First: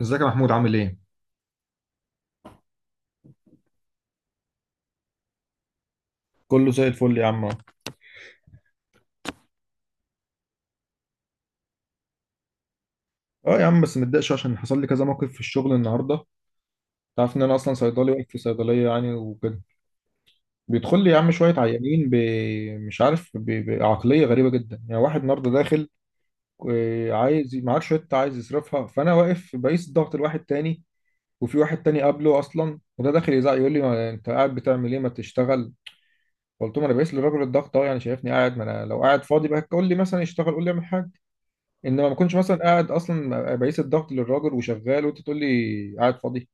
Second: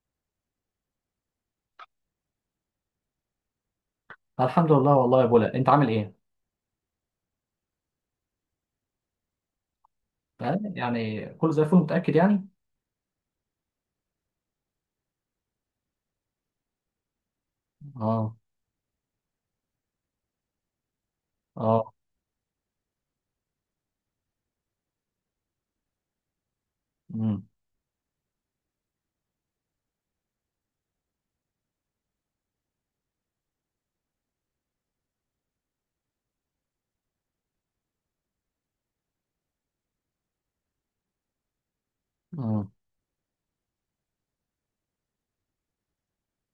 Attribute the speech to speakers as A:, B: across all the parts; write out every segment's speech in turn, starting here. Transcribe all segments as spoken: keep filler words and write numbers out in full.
A: ازيك يا محمود عامل ايه؟
B: الحمد لله والله يا بولا، انت عامل ايه؟
A: كله زي الفل يا عم.
B: آه، يعني كله زي الفل، متأكد يعني؟
A: اه يا عم بس متضايقش عشان حصل لي كذا موقف في الشغل النهارده. انت عارف ان انا اصلا صيدلي واقف
B: اه.
A: في صيدليه يعني وكده، بيدخل لي يا عم شويه
B: اه.
A: عيانين ب... مش عارف ب... بعقليه غريبه جدا. يعني واحد النهارده داخل، آه،
B: امم.
A: عايز معاه شويه عايز يصرفها، فانا واقف بقيس الضغط لواحد تاني، وفي واحد تاني قبله اصلا، وده داخل يزعق يقول لي ما انت قاعد بتعمل ايه، ما تشتغل. قلت له ما انا بقيس للراجل الضغط اهو، يعني شايفني قاعد؟ ما انا لو قاعد فاضي بقى قول لي مثلا يشتغل، قول لي اعمل حاجه. انما ما كنتش مثلا
B: امم.
A: قاعد، اصلا بقيس الضغط للراجل وشغال وانت تقول لي قاعد فاضي.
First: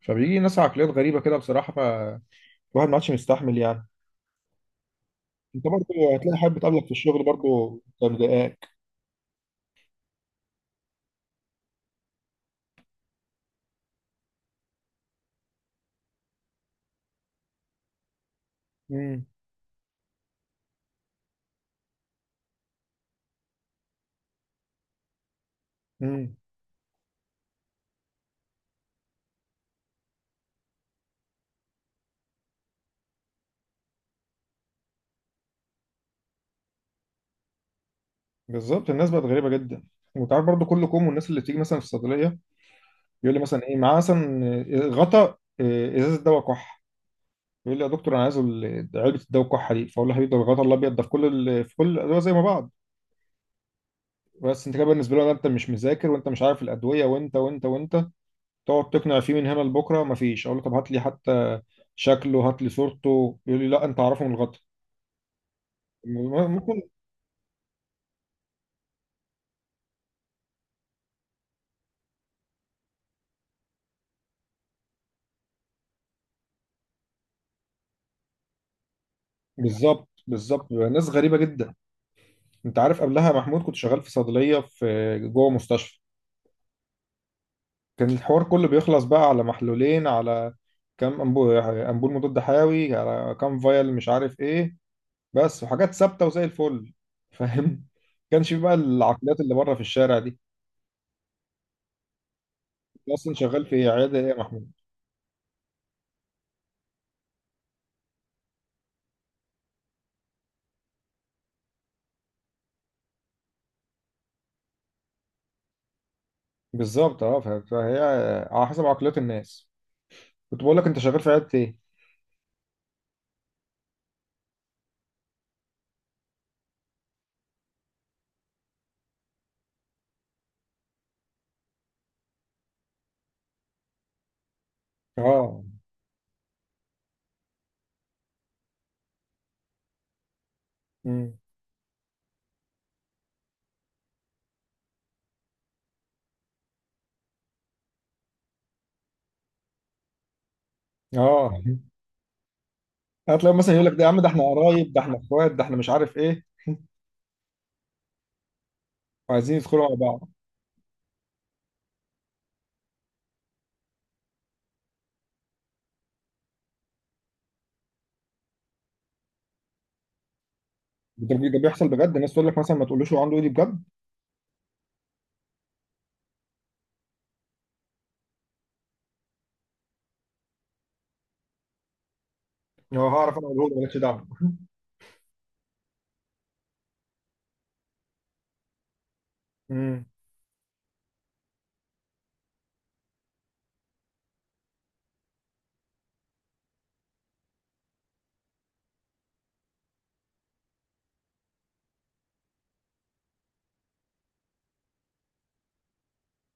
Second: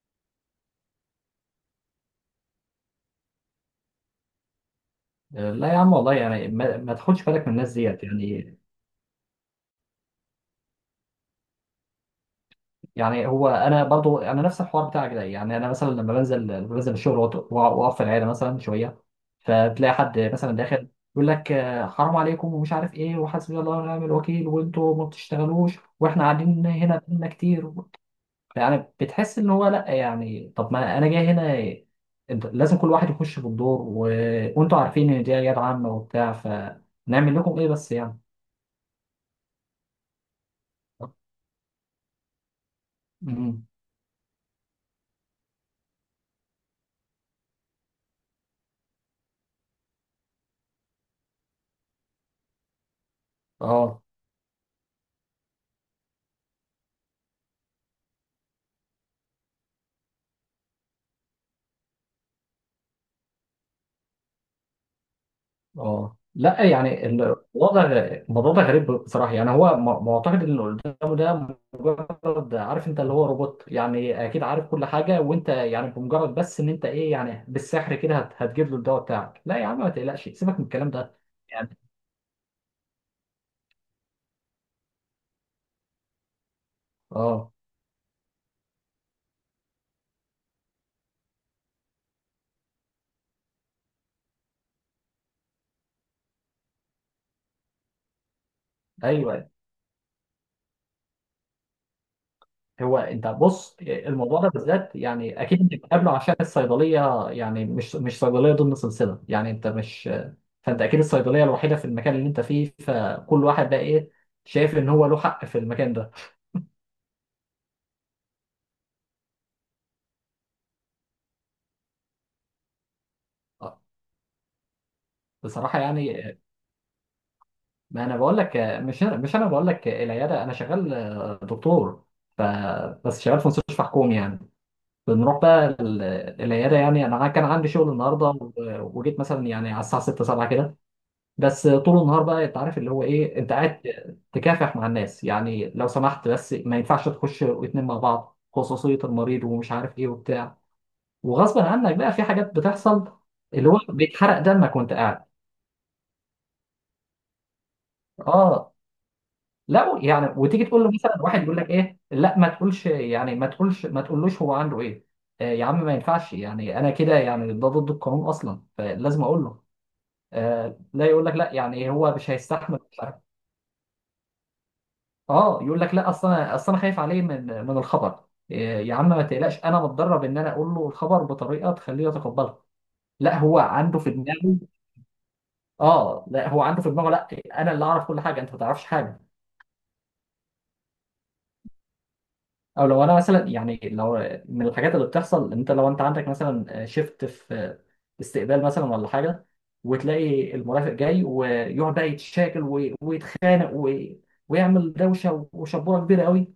A: فبيجي ناس عقليات غريبه كده بصراحه، فالواحد ما عادش مستحمل يعني.
B: آه،
A: انت
B: لا يا
A: برضه
B: عم، والله
A: هتلاقي
B: يعني
A: حد
B: ما,
A: بتقابلك في
B: ما تاخدش
A: الشغل
B: بالك من الناس
A: برضه
B: ديت
A: ده
B: يعني.
A: مضايقاك.
B: يعني هو انا برضو انا نفس الحوار بتاعك ده، يعني انا مثلا لما بنزل لما بنزل الشغل، وأقعد- واقف في العياده مثلا شويه.
A: امم.
B: فتلاقي حد مثلا داخل يقول لك: آه، حرام عليكم ومش عارف ايه، وحسبي الله ونعم الوكيل، وانتوا ما بتشتغلوش، واحنا
A: امم.
B: قاعدين هنا بقالنا كتير. يعني بتحس ان هو، لا يعني طب ما انا جاي هنا، انت لازم كل واحد يخش في الدور و... وانتوا عارفين ان دي عيادة عامة وبتاع، فنعمل لكم ايه بس يعني.
A: بالظبط، الناس بقت غريبه جدا. وانت عارف برضه كل كوم، والناس اللي بتيجي مثلا في الصيدليه يقول لي مثلا
B: امم.
A: ايه معاه مثلا، آه، غطا، آه، ازازه دواء كح. يقول لي يا دكتور انا عايز ال- علبه الدواء الكحه دي، فاقول له حبيبي ده الغطا الابيض ده في كل ال... في كل الادويه زي ما بعض.
B: اه.
A: بس انت كده بالنسبه له ده انت مش مذاكر وانت مش عارف الادويه وانت وانت وانت. تقعد تقنع فيه من هنا لبكره مفيش. اقول له طب هات لي حتى شكله، هات لي صورته، يقول لي لا انت عارفه من الغطا.
B: اه،
A: م-
B: لا
A: ممكن.
B: يعني الوضع الموضوع ده غريب بصراحه، يعني هو م- معتقد ان اللي قدامه ده، مجرد عارف انت اللي هو روبوت، يعني اكيد عارف كل حاجه، وانت يعني بمجرد بس ان انت ايه، يعني بالسحر كده هت- هتجيب له الدواء بتاعك. لا يا عم، ما
A: بالظبط
B: تقلقش، سيبك من
A: بالظبط،
B: الكلام
A: ناس
B: ده،
A: غريبه جدا.
B: يعني.
A: انت عارف قبلها محمود كنت شغال في صيدليه في جوه مستشفى،
B: اه.
A: كان الحوار كله بيخلص بقى على محلولين، على كام أنبو- امبول مضاد حيوي، على كام فايل مش عارف ايه، بس. وحاجات ثابته وزي الفل، فاهم؟ كانش في بقى العقليات
B: ايوه.
A: اللي بره في الشارع دي.
B: هو
A: أنت
B: انت
A: اصلا شغال
B: بص،
A: في عياده ايه يا
B: الموضوع ده
A: محمود؟
B: بالذات يعني اكيد انت بتقابله عشان الصيدليه، يعني مش مش صيدليه ضمن سلسله، يعني انت مش، فانت اكيد الصيدليه الوحيده في المكان اللي انت فيه، فكل واحد بقى ايه، شايف ان هو له حق في المكان ده.
A: بالظبط. اه ف- فهي على حسب عقليات الناس. كنت بقول لك انت شغال في عيادة ايه؟
B: آه، بصراحه يعني، ما انا بقول لك، مش انا مش انا بقول لك العياده، انا شغال آه، دكتور. ف بس شغال في مستشفى حكومي يعني. بنروح
A: اه.
B: بقى ال- العياده، يعني انا كان عندي شغل النهارده و- وجيت مثلا يعني على الساعه ستة سبعة كده.
A: امم.
B: بس طول النهار بقى انت عارف اللي هو ايه، انت قاعد تكافح مع الناس، يعني لو سمحت، بس ما ينفعش تخش واتنين مع بعض، خصوصية المريض ومش عارف ايه وبتاع،
A: اه.
B: وغصب عنك بقى في حاجات بتحصل
A: هتلاقي
B: اللي
A: مثلا
B: هو
A: يقول لك ده يا عم ده
B: بيتحرق
A: احنا
B: دمك
A: قرايب،
B: وانت
A: ده احنا
B: قاعد.
A: اخوات، ده احنا مش عارف ايه،
B: اه.
A: وعايزين يدخلوا مع
B: لا يعني،
A: بعض.
B: وتيجي تقول له مثلا، واحد يقول لك: ايه، لا ما تقولش، يعني ما تقولش، ما تقولوش هو عنده ايه. آه يا عم، ما ينفعش يعني، انا كده يعني، ده ضد القانون اصلا، فلازم اقول له. آه، لا يقول لك
A: ده بي-
B: لا،
A: ده بيحصل
B: يعني
A: بجد،
B: هو مش
A: الناس تقول لك مثلا
B: هيستحمل.
A: ما تقولوش هو عنده ايه، دي بجد.
B: اه، يقول لك لا، اصل انا اصل انا خايف عليه من من الخبر. إيه يا عم، ما تقلقش، انا متدرب ان انا اقول له الخبر بطريقه تخليه يتقبلها.
A: هو هعرف؟
B: لا
A: انا
B: هو
A: اقوله له مالكش
B: عنده في
A: دعوه.
B: دماغه. اه، لا هو عنده في دماغه، لا، انا اللي اعرف كل حاجه، انت ما تعرفش حاجه.
A: امم.
B: او لو انا مثلا، يعني لو، من الحاجات اللي بتحصل، انت لو انت عندك مثلا شيفت في استقبال مثلا ولا حاجه، وتلاقي المرافق جاي، ويقعد بقى يتشاكل وي- ويتخانق وي- ويعمل دوشه وشبوره كبيره قوي،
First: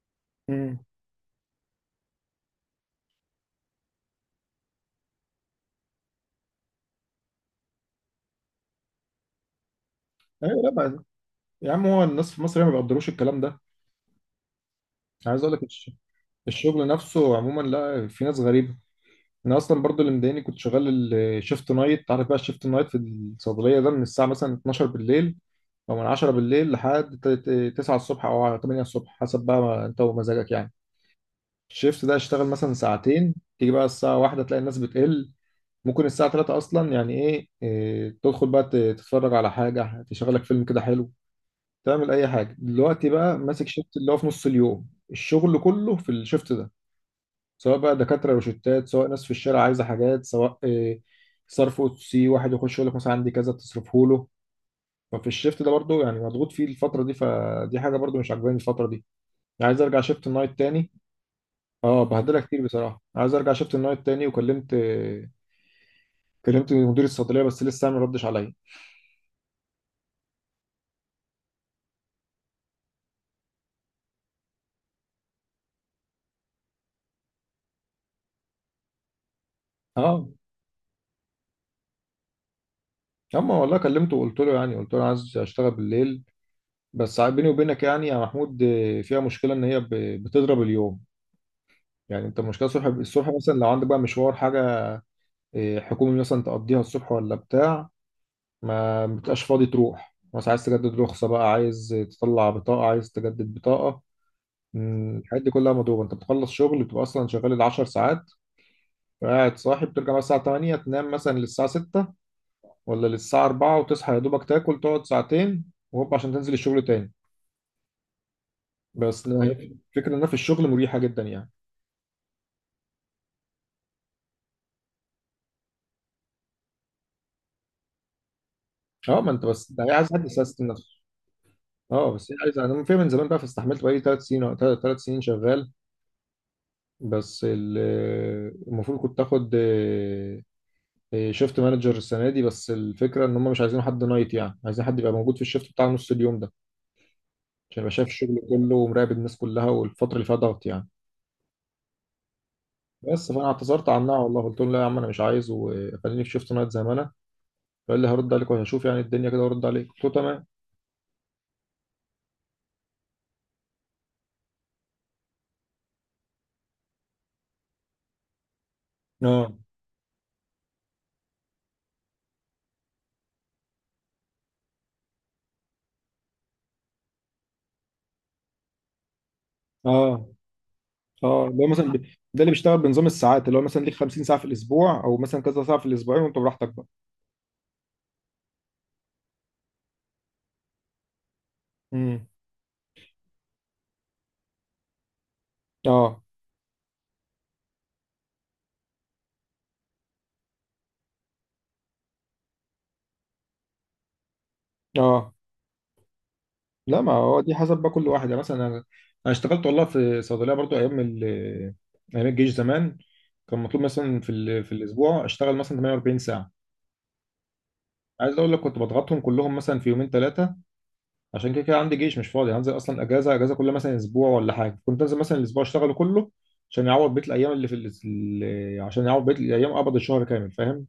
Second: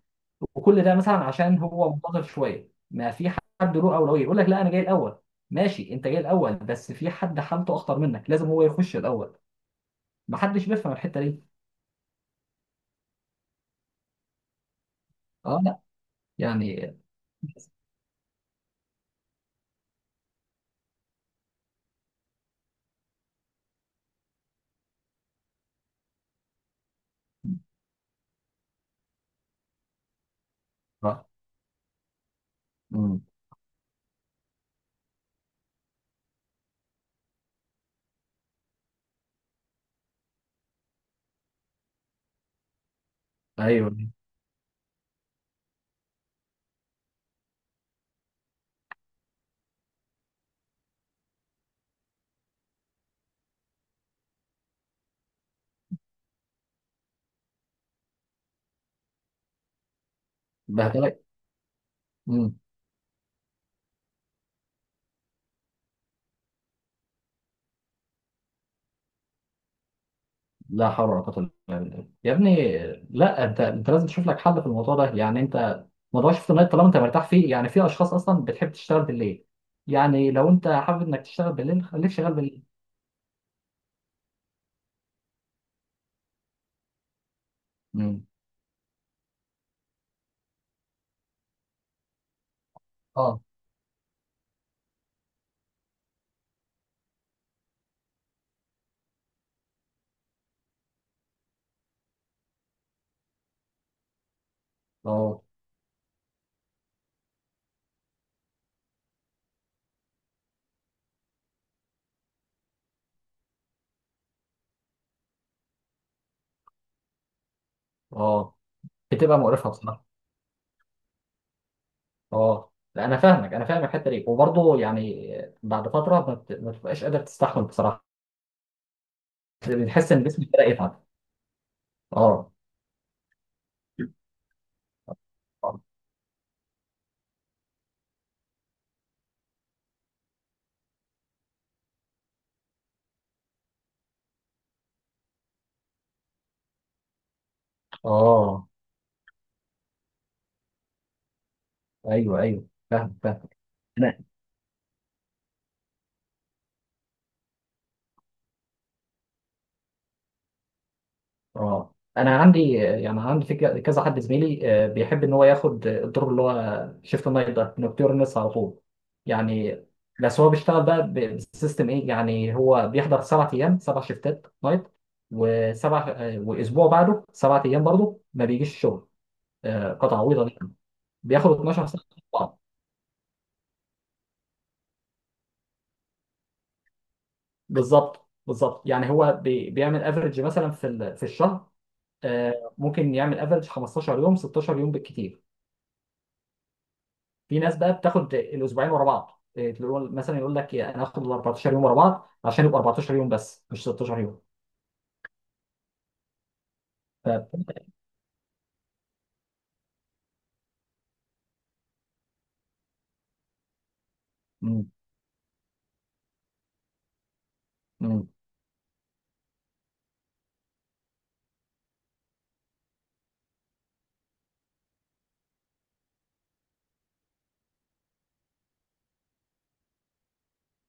A: امم.
B: وكل ده مثلا عشان هو منتظر شويه، ما في حد له اولويه. يقول لك: لا انا جاي الاول. ماشي، انت جاي الاول، بس في حد حالته اخطر منك، لازم هو يخش الاول. ما
A: ايوه
B: حدش
A: لا
B: بيفهم
A: بقى.
B: الحته دي.
A: يا عم هو الناس في مصر هي ما بيقدروش الكلام ده. عايز اقول
B: اه.
A: لك
B: لا
A: الش- الشغل
B: يعني.
A: نفسه عموما لا، في ناس غريبه. انا اصلا برضو اللي مضايقني كنت شغال الشيفت نايت. عارف بقى الشيفت نايت في الصيدليه ده من الساعه مثلا اتناشر بالليل او من عشرة بالليل لحد ت- ت- تسعه الصبح او تمنيه الصبح، حسب بقى ما انت ومزاجك يعني.
B: آه.
A: الشيفت ده اشتغل مثلا
B: أمم.
A: ساعتين، تيجي بقى الساعه واحدة تلاقي الناس بتقل، ممكن الساعه تلاته اصلا. يعني ايه, إيه تدخل بقى ت- تتفرج على حاجه تشغلك، فيلم كده حلو، تعمل اي حاجه. دلوقتي بقى ماسك شيفت
B: ايوه.
A: اللي هو في نص اليوم، الشغل كله في الشيفت ده. سواء بقى دكاترة روشتات، سواء ناس في الشارع عايزة حاجات، سواء آه، صرف، او سي واحد يخش يقول لك مثلا عندي كذا تصرفه له. ففي الشيفت ده برضو يعني مضغوط فيه الفترة دي، فدي حاجة برضو مش عاجباني الفترة دي. يعني عايز ارجع شيفت النايت تاني.
B: بهدلك.
A: اه بهدلها
B: أمم.
A: كتير بصراحة، عايز ارجع شيفت النايت تاني. وكلمت آه، كلمت مدير الصيدلية بس لسه ما ردش عليا.
B: لا حول ولا قوه الا بالله يا ابني. لا، انت انت لازم تشوف لك حل في الموضوع ده، يعني انت موضوع شفت النايت طالما انت مرتاح فيه، يعني في اشخاص اصلا بتحب تشتغل بالليل،
A: اه.
B: يعني لو انت حابب انك تشتغل بالليل، خليك شغال بالليل.
A: اما والله كلمته وقلت له يعني قلت له عايز اشتغل بالليل. بس بيني وبينك يعني يا
B: أمم.
A: محمود، آه، فيها مشكلة ان هي ب- بتضرب اليوم. يعني انت المشكله الصبح، الصبح
B: اه.
A: مثلا لو عندك بقى مشوار حاجه إيه، حكومي مثلا تقضيها الصبح ولا بتاع، ما بتبقاش فاضي تروح. مثلا عايز تجدد رخصة بقى، عايز تطلع بطاقة، عايز تجدد بطاقة، مم، الحاجات
B: اه.
A: دي كلها مضروبة. انت بتخلص شغل بتبقى اصلا شغال العشر ساعات، قاعد صاحي، بترجع مثلا الساعة تمنيه تنام مثلا للساعة سته ولا للساعة اربعه وتصحى يا دوبك، تاكل تقعد ساعتين وهوب عشان تنزل الشغل تاني.
B: اه.
A: بس
B: بتبقى مقرفه بصراحه.
A: الفكرة انها في الشغل مريحة جدا يعني.
B: اه، لا انا فاهمك، انا فاهم الحته دي، وبرضه يعني بعد فتره ما بت- ما بتبقاش قادر تستحمل بصراحه،
A: اه ما انت بس ده عايز
B: بتحس
A: حد
B: ان جسمك بدا
A: يسيستم نفسه.
B: يتعب.
A: اه بس هي
B: اه.
A: عايز، انا فاهم من زمان بقى فاستحملت، بقالي ثلاث سنين، ثلاث سنين شغال.
B: اه.
A: بس ال- المفروض كنت اخد شيفت مانجر السنه دي، بس الفكره ان هم مش عايزين حد نايت، يعني عايزين حد يبقى موجود في الشيفت بتاع نص اليوم ده عشان يبقى شايف الشغل
B: آه.
A: كله ومراقب الناس كلها والفتره اللي فيها ضغط يعني.
B: ايوه ايوه، فاهم
A: بس فانا
B: فاهم.
A: اعتذرت عنها والله، قلت لهم لا يا عم انا مش عايز، وخليني في شيفت نايت زي ما انا. فقال لي هرد عليك وهشوف، يعني الدنيا كده، وارد عليك. قلت له تمام.
B: اه، انا عندي آه، يعني عندي في ك- كذا حد زميلي آه، بيحب ان هو ياخد آه، الدور اللي هو شيفت نايت ده، نوكتيرنس على طول
A: اه.
B: يعني. بس هو بيشتغل بقى ب- بسيستم ايه، يعني هو بيحضر سبع ايام، سبع شيفتات نايت، وسبع آه، واسبوع بعده سبع ايام برضه ما بيجيش الشغل، آه، قطعه
A: اه.
B: عويضه دي،
A: اه
B: بياخد
A: اللي هو
B: اثنا عشر
A: مثلا ب-
B: ساعه.
A: ده اللي
B: طبعاً.
A: بيشتغل بنظام الساعات، اللي هو مثلا ليك خمسين ساعه في الاسبوع او مثلا كذا ساعه في الاسبوعين، وانت براحتك بقى.
B: بالظبط بالظبط، يعني هو بي- بيعمل افريج مثلا في ال- في الشهر،
A: امم.
B: آه، ممكن يعمل افريج خمستاشر يوم، ستة عشر يوم بالكتير.
A: اه.
B: في ناس بقى بتاخد الاسبوعين ورا بعض، إيه، تقول مثلا يقول لك: إيه، انا هاخد ال اربعتاشر يوم ورا بعض، عشان يبقى اربعتاشر يوم بس مش ستاشر يوم.
A: اه لا ما
B: ف...
A: هو دي حسب بقى كل واحد. يعني مثلا انا، انا اشتغلت والله في صيدليه برضو ايام ال... ايام الجيش زمان، كان مطلوب مثلا في ال... في
B: مم.
A: الاسبوع اشتغل مثلا تمنيه واربعين ساعه.
B: مم.
A: عايز اقول لك كنت بضغطهم كلهم مثلا في يومين ثلاثه، عشان كده كده عندي جيش، مش فاضي هنزل اصلا اجازه اجازه كل مثلا اسبوع ولا حاجه. كنت انزل مثلا الاسبوع اشتغله كله عشان يعوض بقيه الايام اللي في ال... ال- عشان يعوض بقيه الايام، قبض الشهر كامل، فاهم؟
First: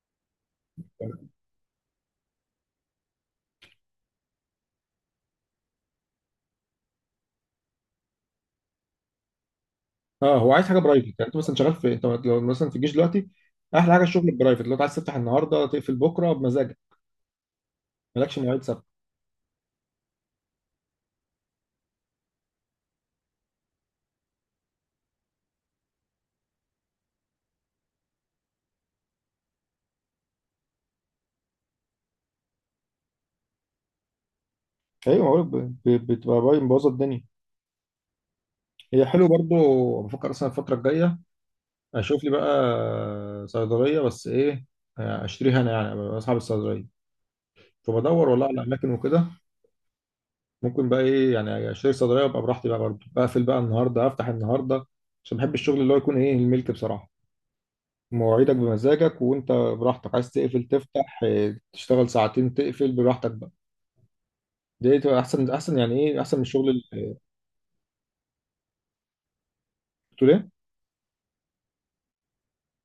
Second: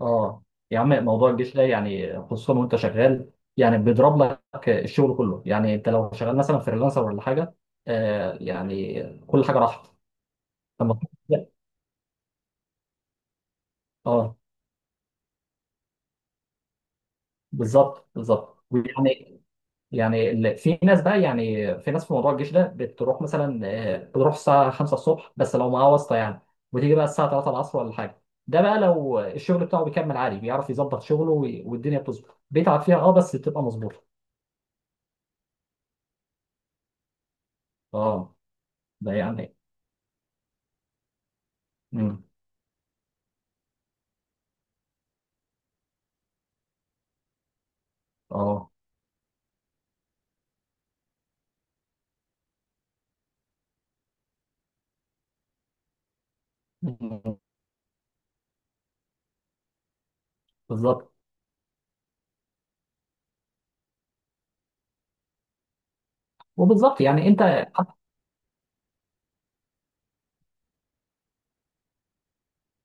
B: اه يا عم، موضوع الجيش ده يعني، خصوصا وانت شغال، يعني بيضرب لك الشغل كله، يعني انت لو شغال مثلا فريلانسر ولا حاجه، آه، يعني كل حاجه راحت.
A: اه هو عايز حاجه
B: لما
A: برايفت. يعني انت مثلا شغال في، انت لو مثلا في الجيش دلوقتي، احلى حاجه الشغل
B: اه،
A: البرايفت. لو أنت عايز تفتح النهارده تقفل بكره بمزاجك،
B: بالظبط
A: مالكش مواعيد
B: بالظبط،
A: ثابته.
B: يعني يعني ال- في ناس بقى، يعني في ناس في موضوع الجيش ده، بتروح مثلا آه، بتروح الساعة خمسة الصبح، بس لو معاه واسطة يعني، وتيجي بقى الساعة تلاتة العصر ولا حاجة. ده بقى لو الشغل بتاعه بيكمل عادي، بيعرف يظبط شغله وي- والدنيا بتظبط، بيتعب فيها اه بس بتبقى مظبوطة.
A: ايوه بقولك ب- ب- بتبقى باين مبوظه الدنيا.
B: اه.
A: هي
B: ده
A: حلو برضو،
B: يعني.
A: بفكر اصلا الفتره الجايه
B: مم.
A: اشوف لي بقى صيدليه بس، ايه، اشتريها انا يعني، أبقى اصحاب الصيدليه. فبدور والله على
B: اه.
A: اماكن وكده. ممكن بقى ايه يعني اشتري صيدليه وابقى براحتي بقى برضو، بقفل بقى النهارده افتح النهارده. عشان بحب الشغل اللي هو يكون ايه، الملك بصراحه،
B: مم.
A: مواعيدك بمزاجك، وانت براحتك عايز تقفل
B: بالظبط،
A: تفتح، إيه، تشتغل ساعتين تقفل براحتك بقى. دي تبقى احسن احسن، يعني ايه احسن من الشغل
B: وبالظبط
A: اللي
B: يعني انت،
A: بتقول ايه.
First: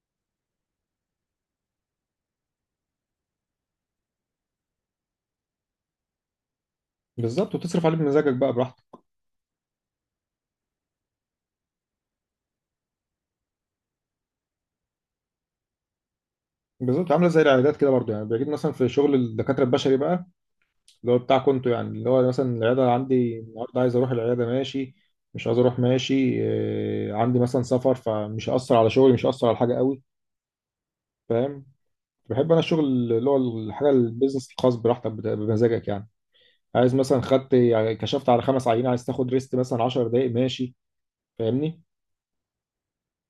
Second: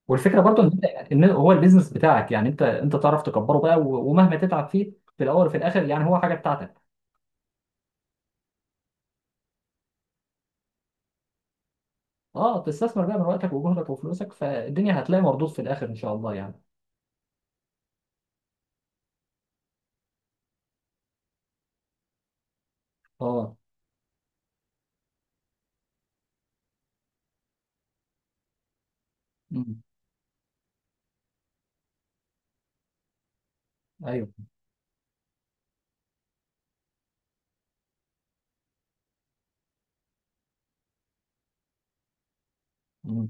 B: والفكره برضو ان انت يعني، ان هو البيزنس بتاعك، يعني انت انت تعرف تكبره بقى، و- ومهما تتعب فيه في الاول وفي الاخر، يعني هو حاجه بتاعتك.
A: بالظبط، وتصرف عليه بمزاجك بقى براحتك.
B: اه، تستثمر بقى من وقتك وجهدك وفلوسك، فالدنيا هتلاقي مردود في الاخر ان شاء الله يعني.
A: بالظبط. عامله زي العيادات كده برضو يعني، بيجيب مثلا في شغل الدكاتره البشري بقى، اللي هو بتاع كنتو. يعني اللي هو مثلا العياده عندي
B: اه.
A: النهارده عايز اروح العياده، ماشي، مش عايز اروح، ماشي. آه، عندي مثلا سفر، فمش هيأثر على شغلي، مش هيأثر على حاجه
B: امم.
A: قوي، فاهم؟ بحب انا الشغل اللي هو الحاجه
B: ايوه.
A: البيزنس الخاص، براحتك بت- بمزاجك يعني. عايز مثلا خدت يعني كشفت على خمس عينين، عايز تاخد ريست مثلا عشر دقائق، ماشي. فاهمني؟
B: امم.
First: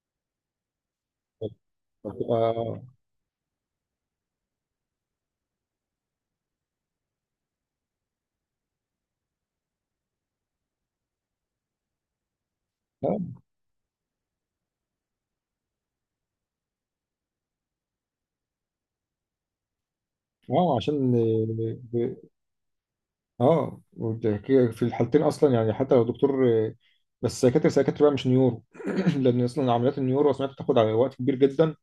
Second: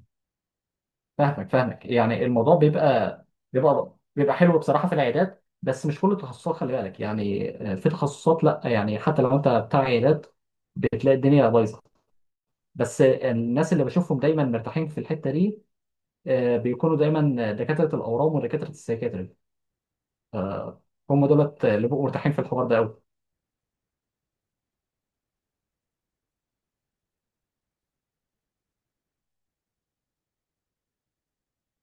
B: فاهمك فاهمك، يعني الموضوع
A: فبتبقى-
B: بيبقى بيبقى بيبقى حلو بصراحه في العيادات، بس مش كل التخصصات، خلي بالك يعني آه، في تخصصات لا، يعني حتى لو انت بتاع عيادات بتلاقي الدنيا بايظه، بس آه،
A: اه.
B: الناس اللي بشوفهم دايما مرتاحين في الحته دي آه، بيكونوا دايما دكاتره الاورام ودكاتره السيكاتري،
A: آه، عشان
B: هم دولت اللي بيبقوا
A: آه،
B: مرتاحين في الحوار ده قوي.
A: اه. وده- كده في الحالتين اصلا، يعني حتى لو دكتور، بس سيكاتري، سيكاتري بقى مش نيورو. لان اصلا عمليات النيورو سمعت بتاخد على وقت كبير جدا.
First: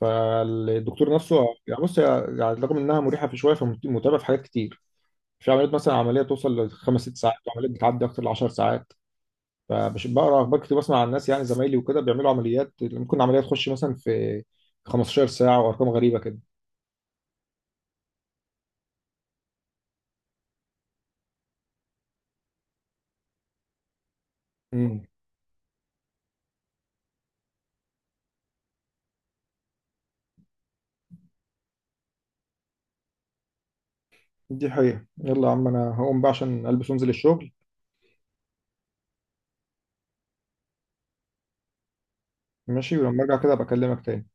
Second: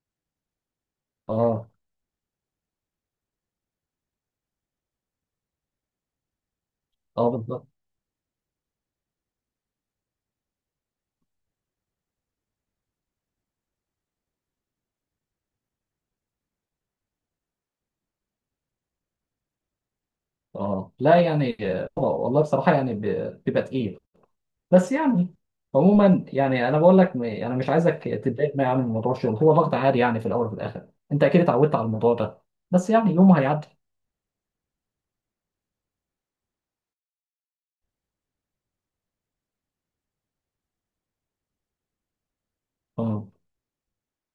A: فالدكتور نفسه
B: اه.
A: يعني، بص هي- يعني رغم انها مريحه في شويه، فمتعبه في حاجات كتير. في عمليات مثلا عمليه توصل لخمس ست
B: اه.
A: ساعات،
B: بالظبط.
A: وعمليات بتعدي اكتر ل عشر ساعات. فمش بقرا اخبار كتير، بسمع عن الناس يعني زمايلي وكده بيعملوا عمليات، ممكن عمليه تخش مثلا في خمستاشر ساعه وارقام غريبه كده.
B: اه، لا يعني آه، والله بصراحة يعني ب- بيبقى تقيل، بس
A: امم.
B: يعني عموما يعني، انا بقول لك م- انا مش عايزك تتضايق معايا من موضوع الشغل، هو ضغط عادي يعني، في الاول وفي الاخر انت اكيد اتعودت على الموضوع ده، بس يعني يومه هيعدي.
A: دي حقيقه. يلا يا عم انا هقوم بقى عشان البس وانزل الشغل. ماشي، ولما
B: آه.
A: ارجع كده بكلمك تاني.